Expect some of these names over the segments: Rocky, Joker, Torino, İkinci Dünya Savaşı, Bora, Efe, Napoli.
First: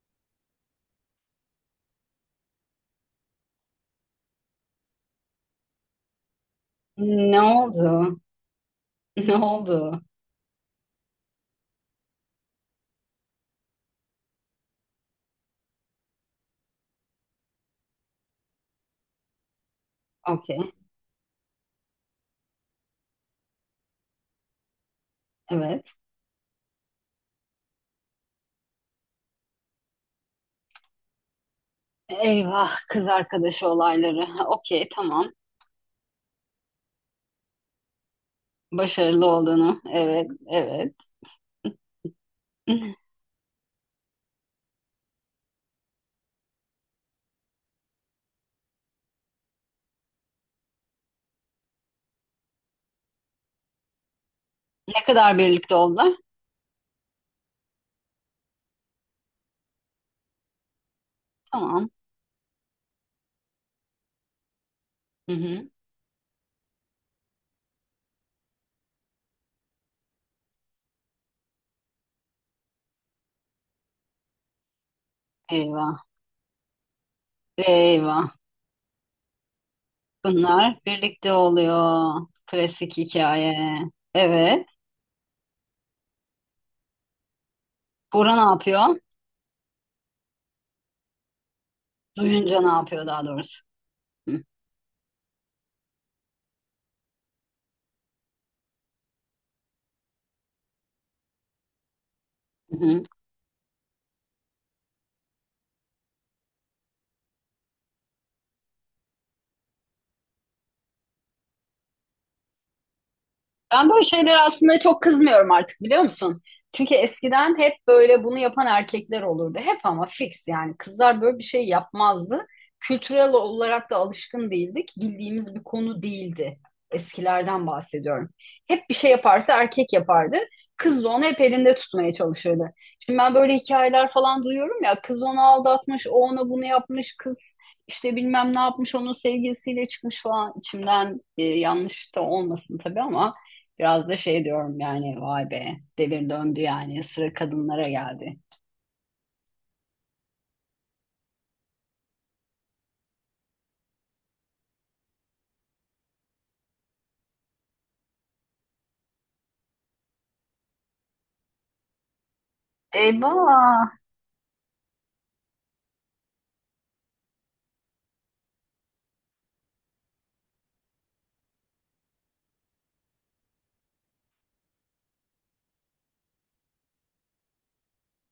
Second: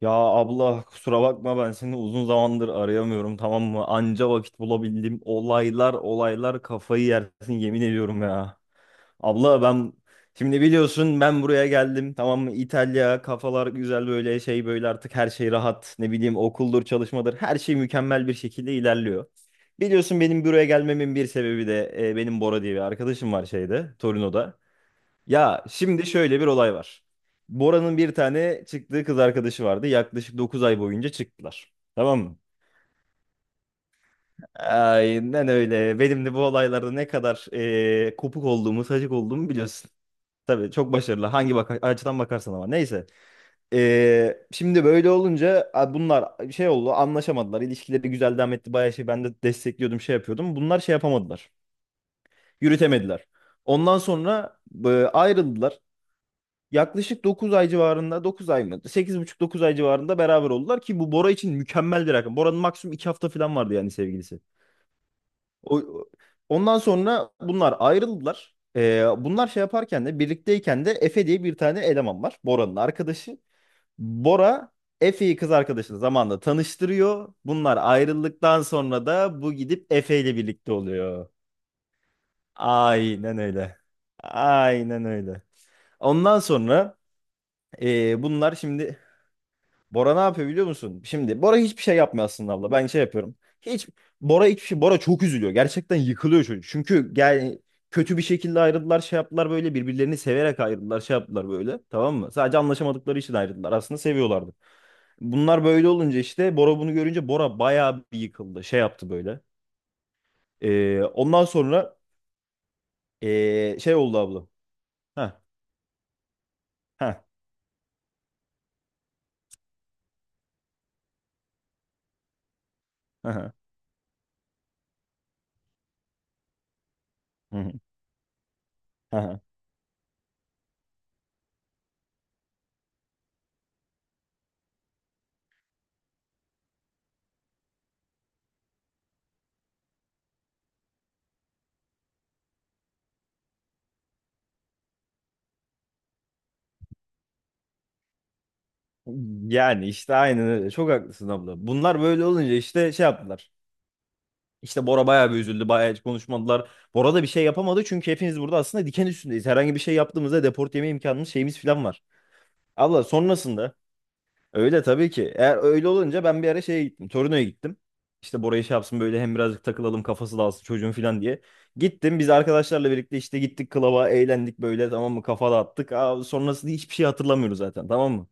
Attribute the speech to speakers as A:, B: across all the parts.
A: Ya abla kusura bakma ben seni uzun zamandır arayamıyorum tamam mı? Anca vakit bulabildim. Olaylar olaylar kafayı
B: Ne
A: yersin yemin
B: oldu?
A: ediyorum ya.
B: Ne
A: Abla ben
B: oldu?
A: şimdi biliyorsun ben buraya geldim tamam mı? İtalya kafalar güzel böyle şey böyle artık her şey rahat. Ne bileyim okuldur çalışmadır her şey mükemmel bir şekilde ilerliyor. Biliyorsun benim buraya
B: Okey,
A: gelmemin bir sebebi de benim Bora diye bir arkadaşım var şeyde Torino'da. Ya
B: evet.
A: şimdi şöyle bir olay var. Bora'nın bir tane çıktığı kız arkadaşı vardı. Yaklaşık 9 ay boyunca çıktılar. Tamam mı?
B: Eyvah, kız arkadaşı olayları. Okey, tamam.
A: Aynen öyle. Benim de bu olaylarda ne kadar kopuk olduğumu, sacık
B: Başarılı
A: olduğumu
B: olduğunu.
A: biliyorsun.
B: Evet,
A: Tabii çok
B: evet.
A: başarılı. Hangi açıdan bakarsan ama. Neyse. Şimdi böyle olunca bunlar şey oldu, anlaşamadılar. İlişkileri güzel devam etti. Bayağı şey, ben de destekliyordum, şey yapıyordum. Bunlar şey yapamadılar. Yürütemediler. Ondan sonra
B: Ne kadar birlikte
A: ayrıldılar.
B: oldular?
A: Yaklaşık 9 ay civarında, 9 ay mı? 8,5-9 ay civarında beraber oldular ki bu Bora için
B: Tamam.
A: mükemmel bir rakam. Bora'nın maksimum 2 hafta falan vardı yani sevgilisi.
B: Hı hı.
A: O, ondan sonra bunlar ayrıldılar. Bunlar şey yaparken de, birlikteyken de Efe diye bir tane eleman var. Bora'nın arkadaşı. Bora Efe'yi kız
B: Eyvah,
A: arkadaşını zamanla tanıştırıyor. Bunlar
B: eyvah.
A: ayrıldıktan sonra da bu gidip Efe ile birlikte
B: Bunlar
A: oluyor.
B: birlikte oluyor. Klasik
A: Aynen
B: hikaye.
A: öyle.
B: Evet.
A: Aynen öyle. Ondan sonra
B: Bora ne
A: bunlar
B: yapıyor?
A: şimdi Bora ne yapıyor biliyor musun? Şimdi Bora hiçbir şey yapmıyor aslında
B: Duyunca ne
A: abla. Ben şey
B: yapıyor daha
A: yapıyorum.
B: doğrusu?
A: Hiç,
B: Hı
A: Bora hiçbir şey. Bora çok üzülüyor. Gerçekten yıkılıyor çocuk. Çünkü yani kötü bir şekilde ayrıldılar, şey yaptılar böyle, birbirlerini severek ayrıldılar, şey yaptılar böyle. Tamam mı? Sadece
B: hı.
A: anlaşamadıkları için ayrıldılar. Aslında seviyorlardı. Bunlar böyle olunca işte Bora bunu görünce Bora bayağı bir yıkıldı. Şey yaptı böyle. Ondan sonra
B: Ben
A: şey
B: böyle
A: oldu
B: şeylere
A: abla.
B: aslında çok
A: Ha,
B: kızmıyorum artık biliyor musun? Çünkü
A: ha,
B: eskiden hep böyle bunu yapan erkekler olurdu. Hep ama fix yani kızlar böyle bir şey yapmazdı. Kültürel
A: ha,
B: olarak da alışkın değildik. Bildiğimiz bir konu değildi. Eskilerden bahsediyorum. Hep bir şey
A: ha.
B: yaparsa erkek yapardı. Kız da onu hep elinde tutmaya çalışırdı. Şimdi ben böyle hikayeler falan duyuyorum ya. Kız onu aldatmış, o ona bunu yapmış. Kız işte bilmem ne yapmış, onun sevgilisiyle çıkmış falan. İçimden yanlış da olmasın tabii ama. Biraz da şey diyorum yani vay be, devir döndü yani sıra kadınlara geldi.
A: Yani işte aynen öyle. Çok haklısın abla. Bunlar böyle olunca işte şey yaptılar. İşte Bora bayağı bir üzüldü. Bayağı hiç konuşmadılar. Bora da bir şey yapamadı çünkü hepimiz burada aslında diken üstündeyiz. Herhangi bir şey yaptığımızda deport yeme imkanımız, şeyimiz falan var. Allah sonrasında
B: Eyvah.
A: öyle tabii ki. Eğer öyle olunca ben bir ara şeye gittim. Torino'ya gittim. İşte Bora'yı şey yapsın böyle, hem birazcık takılalım, kafası dağılsın çocuğun falan diye. Gittim, biz arkadaşlarla birlikte işte gittik klaba, eğlendik böyle tamam mı, kafa dağıttık. Sonrasında hiçbir şey hatırlamıyoruz zaten tamam mı?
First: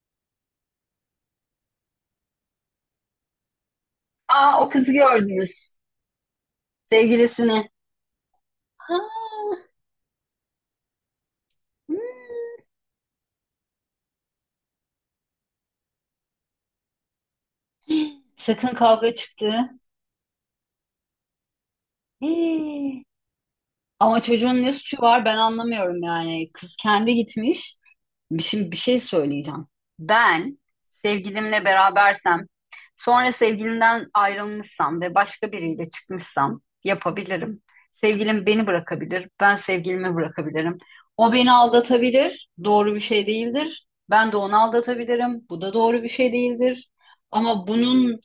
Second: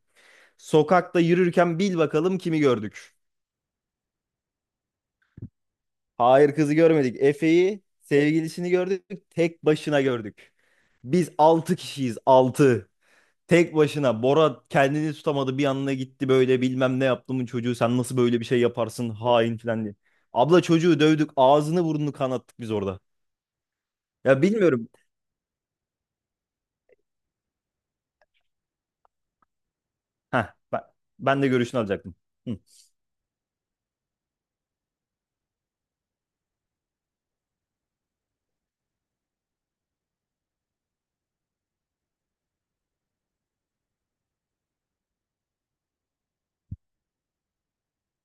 A: Sokakta yürürken bil bakalım kimi gördük.
B: Aa, o kızı gördünüz.
A: Hayır, kızı görmedik.
B: Sevgilisini.
A: Efe'yi, sevgilisini
B: Ha,
A: gördük. Tek başına gördük. Biz 6 kişiyiz.
B: hmm,
A: 6. Tek başına. Bora kendini tutamadı, bir yanına gitti böyle, bilmem ne yaptımın çocuğu, sen nasıl böyle bir şey
B: sakın
A: yaparsın
B: kavga
A: hain
B: çıktı.
A: filan diye. Abla çocuğu dövdük, ağzını burnunu kanattık biz orada.
B: Hii. Ama
A: Ya
B: çocuğun ne
A: bilmiyorum.
B: suçu var ben anlamıyorum yani. Kız kendi gitmiş. Şimdi bir şey söyleyeceğim.
A: Heh,
B: Ben
A: ben, ben de
B: sevgilimle
A: görüşünü alacaktım.
B: berabersem,
A: Hı.
B: sonra sevgilimden ayrılmışsam ve başka biriyle çıkmışsam yapabilirim. Sevgilim beni bırakabilir, ben sevgilimi bırakabilirim. O beni aldatabilir, doğru bir şey değildir. Ben de onu aldatabilirim, bu da doğru bir şey değildir. Ama bunun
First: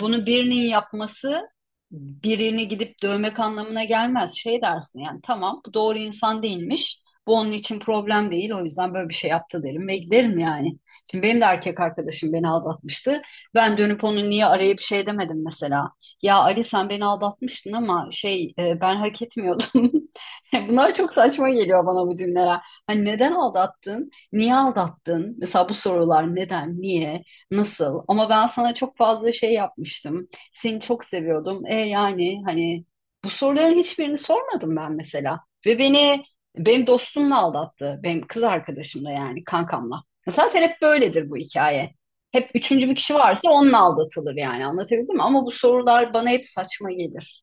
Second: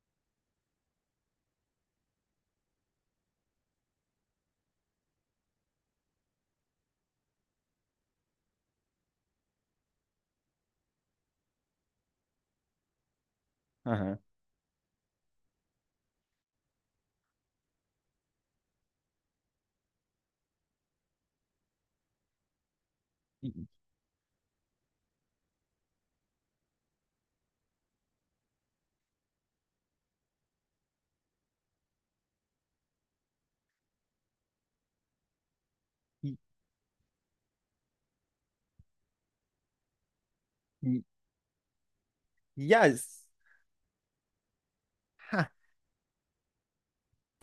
B: bunu birinin yapması birini gidip dövmek anlamına gelmez. Şey dersin yani tamam, bu doğru insan değilmiş. Bu onun için problem değil. O yüzden böyle bir şey yaptı derim ve giderim yani. Şimdi benim de erkek arkadaşım beni aldatmıştı. Ben dönüp
A: Hı.
B: onu niye arayıp şey demedim mesela. Ya Ali, sen beni aldatmıştın ama ben hak etmiyordum. Bunlar çok saçma geliyor bana bu cümleler. Hani neden
A: Y-
B: aldattın? Niye aldattın? Mesela bu sorular neden, niye, nasıl? Ama ben sana çok fazla şey yapmıştım. Seni çok seviyordum. E yani hani bu soruların hiçbirini sormadım ben mesela. Ve beni
A: y-
B: benim dostumla aldattı. Benim kız arkadaşımla yani kankamla. Zaten hep
A: y-
B: böyledir bu hikaye. Hep
A: Ya
B: üçüncü bir kişi varsa onunla aldatılır yani anlatabildim mi? Ama bu sorular bana hep saçma gelir.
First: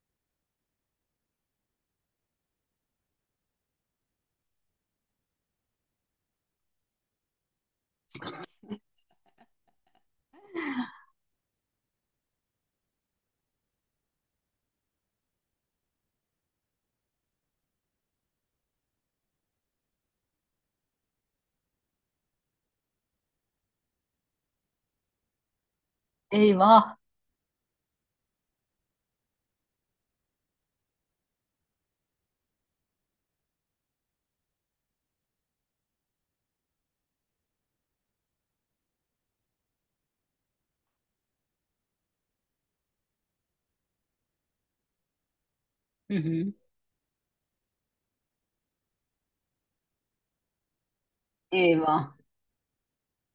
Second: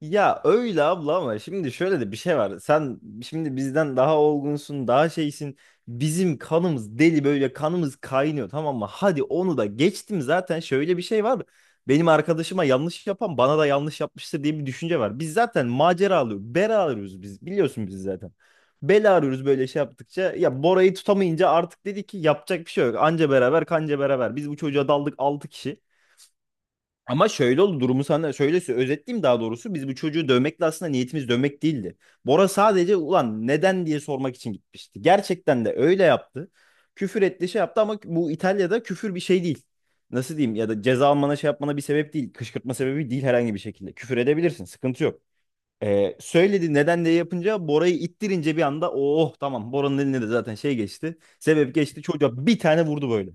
A: Ya öyle abla ama şimdi şöyle de bir şey var. Sen şimdi bizden daha olgunsun, daha şeysin. Bizim kanımız deli, böyle kanımız kaynıyor tamam mı? Hadi onu da geçtim, zaten şöyle bir şey var. Benim arkadaşıma yanlış yapan bana da yanlış yapmıştır diye bir düşünce var. Biz zaten macera alıyoruz, bela arıyoruz biz. Biliyorsun biz zaten. Bela arıyoruz böyle şey yaptıkça. Ya Bora'yı tutamayınca artık dedi ki yapacak bir şey yok. Anca beraber, kanca beraber. Biz bu çocuğa daldık 6 kişi.
B: Eyvah.
A: Ama şöyle oldu, durumu sana şöyle özetleyeyim daha doğrusu. Biz bu çocuğu dövmekle, aslında niyetimiz dövmek değildi. Bora sadece ulan neden diye sormak için gitmişti. Gerçekten de öyle yaptı. Küfür etti, şey yaptı ama bu İtalya'da küfür bir şey değil. Nasıl diyeyim, ya da ceza almana, şey yapmana bir sebep değil. Kışkırtma sebebi değil herhangi bir şekilde. Küfür edebilirsin, sıkıntı yok.
B: Hı hı.
A: Söyledi neden diye, yapınca, Bora'yı ittirince bir anda oh tamam, Bora'nın eline de zaten şey geçti. Sebep geçti,
B: Eyvah.
A: çocuğa bir tane vurdu böyle.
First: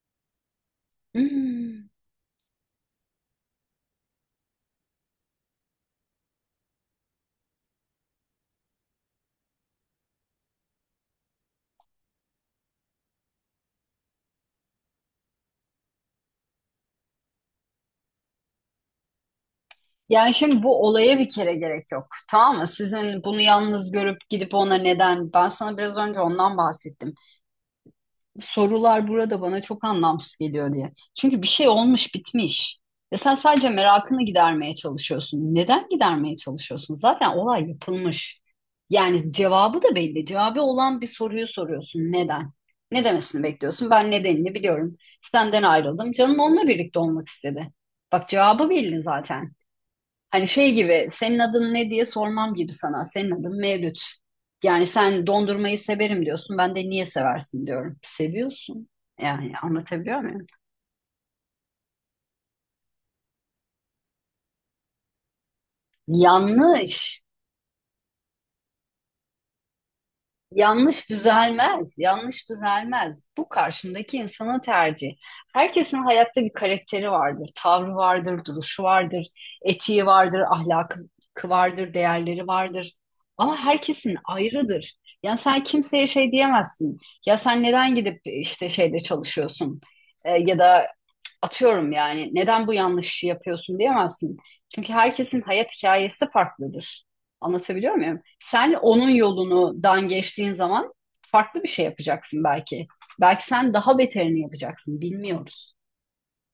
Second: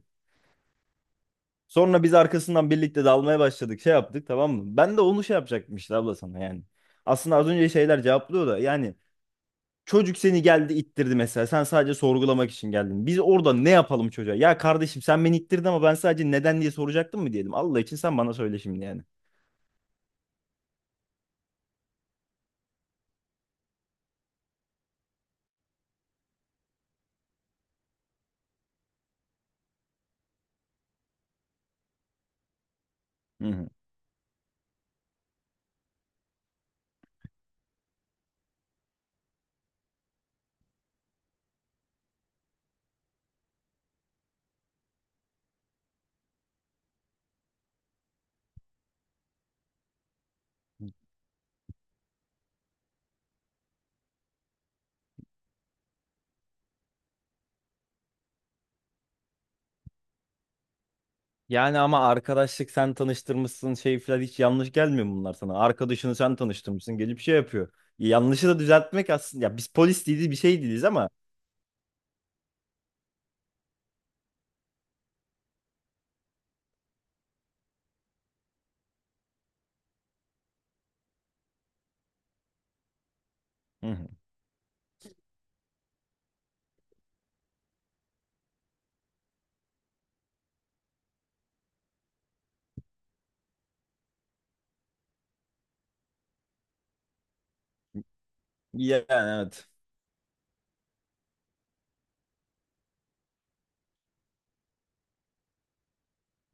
B: Hmm.
A: Sonra biz arkasından birlikte dalmaya başladık. Şey yaptık tamam mı? Ben de onu şey yapacaktım işte abla sana yani. Aslında az önce şeyler cevaplıyor da yani, çocuk seni geldi ittirdi mesela. Sen sadece sorgulamak için geldin. Biz orada ne yapalım çocuğa? Ya kardeşim, sen beni ittirdin ama ben sadece neden diye soracaktım mı diyelim. Allah için sen bana söyle şimdi yani.
B: Yani şimdi bu olaya bir kere gerek yok. Tamam mı? Sizin bunu yalnız görüp gidip ona neden? Ben sana biraz önce ondan bahsettim. Sorular burada bana çok anlamsız geliyor diye. Çünkü bir şey olmuş bitmiş. Ve sen
A: Hı
B: sadece
A: hı.
B: merakını gidermeye çalışıyorsun. Neden gidermeye çalışıyorsun? Zaten olay yapılmış. Yani cevabı da belli. Cevabı olan bir soruyu soruyorsun. Neden? Ne demesini bekliyorsun? Ben nedenini biliyorum. Senden ayrıldım. Canım onunla birlikte olmak istedi. Bak cevabı belli zaten. Hani şey gibi, senin adın ne diye sormam gibi sana. Senin adın Mevlüt. Yani sen dondurmayı severim diyorsun. Ben de niye seversin diyorum. Seviyorsun. Yani anlatabiliyor muyum?
A: Yani ama arkadaşlık, sen tanıştırmışsın, şey falan hiç yanlış gelmiyor mu bunlar sana. Arkadaşını sen tanıştırmışsın, gelip
B: Yanlış.
A: şey yapıyor. Yanlışı da düzeltmek aslında, ya biz polis değiliz, bir şey değiliz
B: Yanlış
A: ama.
B: düzelmez, yanlış düzelmez. Bu karşındaki insanın tercihi. Herkesin hayatta bir karakteri vardır, tavrı vardır, duruşu vardır, etiği vardır, ahlakı vardır, değerleri vardır. Ama
A: Hı hı.
B: herkesin ayrıdır. Yani sen kimseye şey diyemezsin. Ya sen neden gidip işte şeyde çalışıyorsun? Ya da atıyorum yani neden bu yanlışı yapıyorsun diyemezsin. Çünkü herkesin hayat hikayesi farklıdır. Anlatabiliyor muyum? Sen
A: Yani
B: onun
A: evet.
B: yolunu dan geçtiğin zaman farklı bir şey yapacaksın belki. Belki sen daha beterini yapacaksın, bilmiyoruz.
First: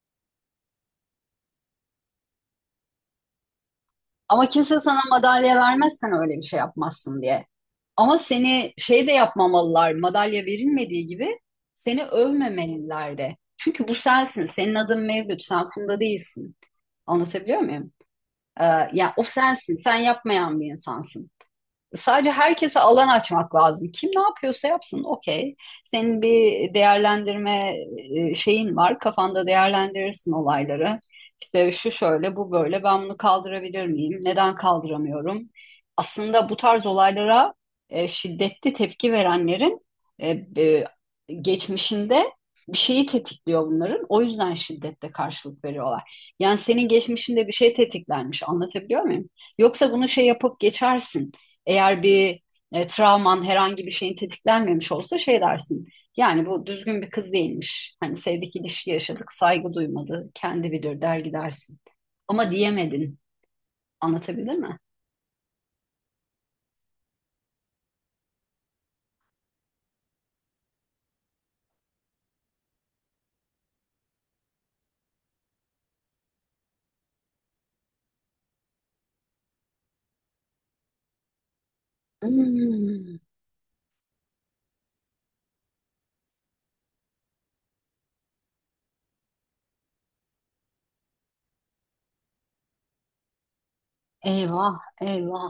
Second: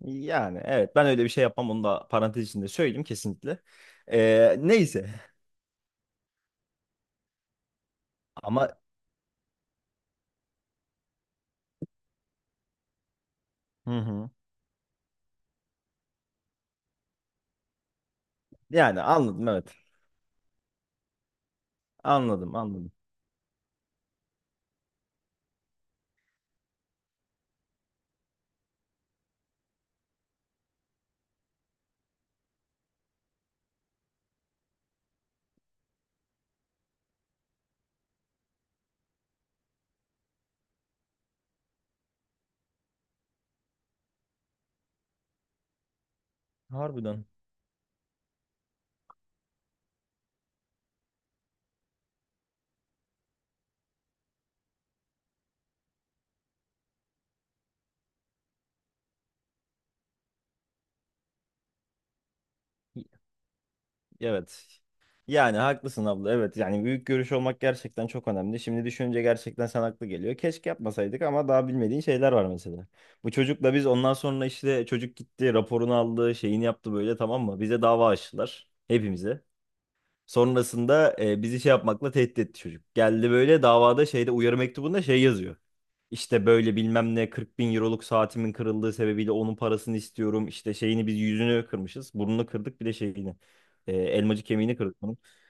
A: Yani evet, ben öyle bir şey yapmam, onu da parantez içinde söyleyeyim kesinlikle.
B: Ama kimse sana
A: Neyse
B: madalya vermezsen öyle bir şey yapmazsın diye. Ama
A: ama.
B: seni şey de yapmamalılar, madalya verilmediği gibi seni övmemeliler de. Çünkü bu
A: Hı hı.
B: sensin, senin adın Mevlüt, sen Funda değilsin. Anlatabiliyor muyum?
A: Yani
B: Ya o
A: anladım
B: sensin,
A: evet.
B: sen yapmayan bir insansın. Sadece
A: Anladım,
B: herkese
A: anladım.
B: alan açmak lazım. Kim ne yapıyorsa yapsın, okey. Senin bir şeyin var. Kafanda değerlendirirsin olayları. İşte şu şöyle, bu böyle. Ben bunu kaldırabilir miyim? Neden kaldıramıyorum? Aslında bu tarz olaylara şiddetli tepki verenlerin e, e, geçmişinde bir şeyi tetikliyor bunların. O yüzden şiddetle karşılık veriyorlar. Yani senin
A: Harbiden.
B: geçmişinde bir şey tetiklenmiş. Anlatabiliyor muyum? Yoksa bunu şey yapıp geçersin. Eğer bir travman herhangi bir şeyin tetiklenmemiş olsa şey dersin. Yani bu düzgün bir kız değilmiş. Hani sevdik ilişki yaşadık, saygı duymadı, kendi bilir der gidersin. Ama diyemedin. Anlatabilir
A: Evet.
B: mi?
A: Yani haklısın abla, evet, yani büyük görüş olmak gerçekten çok önemli. Şimdi düşününce gerçekten sen haklı geliyor. Keşke yapmasaydık ama daha bilmediğin şeyler var mesela. Bu çocukla biz ondan sonra, işte çocuk gitti raporunu aldı, şeyini yaptı böyle tamam mı? Bize dava açtılar, hepimize. Sonrasında bizi şey yapmakla tehdit etti çocuk.
B: Hmm,
A: Geldi böyle davada, şeyde, uyarı mektubunda şey yazıyor. İşte böyle bilmem ne, 40 bin euroluk saatimin kırıldığı sebebiyle onun parasını istiyorum. İşte şeyini biz, yüzünü kırmışız. Burnunu kırdık, bir de şeyini. Elmacık
B: eyvah,
A: kemiğini kırdık bunun.
B: eyvah.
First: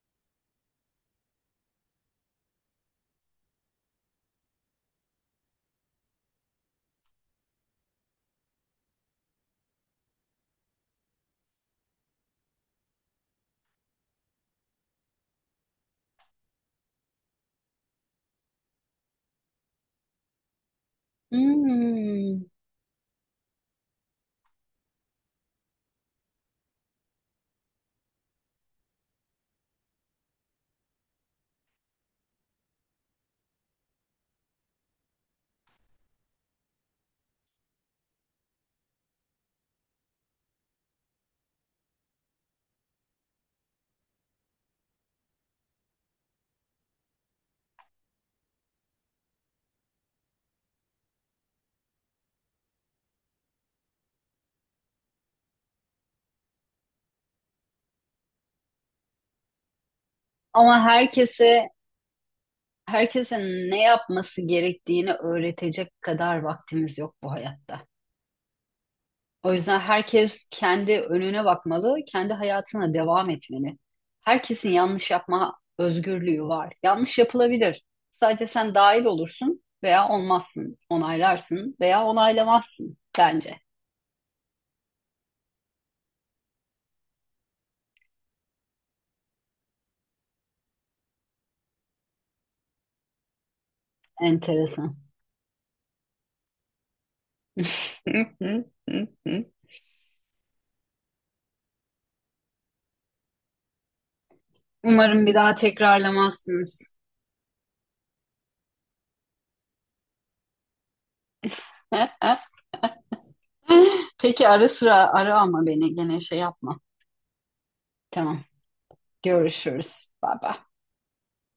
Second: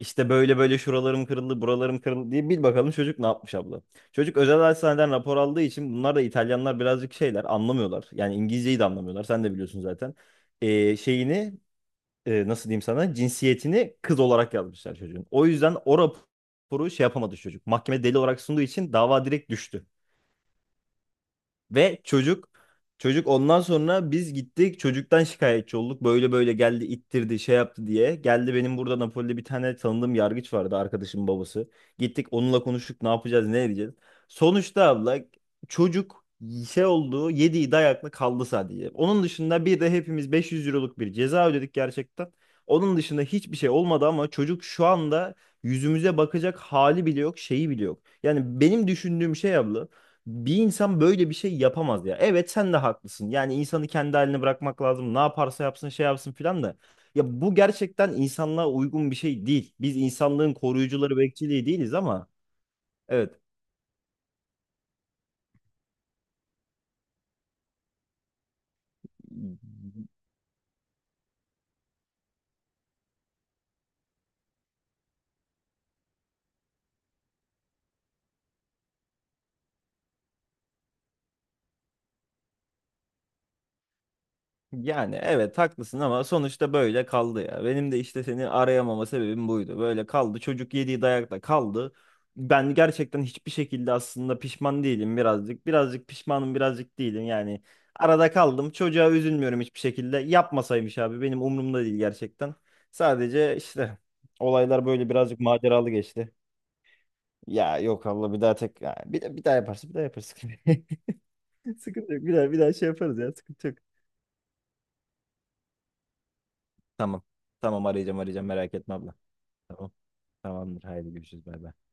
A: İşte böyle böyle şuralarım kırıldı, buralarım kırıldı diye, bil bakalım çocuk ne yapmış abla. Çocuk özel hastaneden rapor aldığı için, bunlar da İtalyanlar birazcık şeyler anlamıyorlar. Yani İngilizceyi de anlamıyorlar, sen de biliyorsun zaten şeyini nasıl diyeyim sana, cinsiyetini kız olarak yazmışlar çocuğun. O yüzden o raporu şey yapamadı çocuk. Mahkeme deli olarak sunduğu için dava direkt düştü. Ve
B: Hmm.
A: çocuk ondan sonra biz gittik çocuktan şikayetçi olduk. Böyle böyle geldi, ittirdi, şey yaptı diye. Geldi, benim burada Napoli'de bir tane tanıdığım yargıç vardı, arkadaşımın babası. Gittik onunla konuştuk, ne yapacağız, ne edeceğiz. Sonuçta abla çocuk şey oldu, yediği dayakla kaldı sadece. Onun dışında bir de hepimiz 500 euroluk bir ceza ödedik gerçekten. Onun dışında hiçbir şey olmadı ama çocuk şu anda yüzümüze bakacak hali bile yok, şeyi bile yok. Yani benim düşündüğüm şey abla, bir insan böyle bir şey yapamaz ya. Evet, sen de haklısın. Yani insanı kendi haline bırakmak lazım. Ne yaparsa yapsın, şey yapsın filan da. Ya bu gerçekten insanlığa uygun bir şey değil. Biz insanlığın
B: Ama
A: koruyucuları, bekçiliği
B: herkese,
A: değiliz ama evet.
B: herkese ne yapması gerektiğini öğretecek kadar vaktimiz yok bu hayatta. O yüzden herkes kendi önüne bakmalı, kendi hayatına devam etmeli. Herkesin yanlış yapma özgürlüğü var. Yanlış yapılabilir. Sadece sen dahil olursun veya olmazsın, onaylarsın veya onaylamazsın bence.
A: Yani evet, haklısın ama sonuçta böyle kaldı ya. Benim de işte seni arayamama sebebim buydu. Böyle kaldı. Çocuk yediği dayakla kaldı. Ben gerçekten hiçbir şekilde aslında pişman
B: Enteresan.
A: değilim birazcık. Birazcık pişmanım, birazcık değilim yani. Arada kaldım. Çocuğa üzülmüyorum hiçbir şekilde. Yapmasaymış abi, benim umurumda değil gerçekten. Sadece işte olaylar böyle
B: Umarım bir
A: birazcık
B: daha
A: maceralı geçti.
B: tekrarlamazsınız.
A: Ya yok Allah bir daha tek, ya bir daha yaparsa bir daha yaparız. Sıkıntı yok. Bir daha bir daha şey yaparız ya, sıkıntı yok.
B: Peki ara sıra ara ama beni gene şey yapma.
A: Tamam. Tamam, arayacağım,
B: Tamam.
A: arayacağım, merak etme abla. Tamam.
B: Görüşürüz. Bye bye.
A: Tamamdır. Haydi görüşürüz. Bay bay.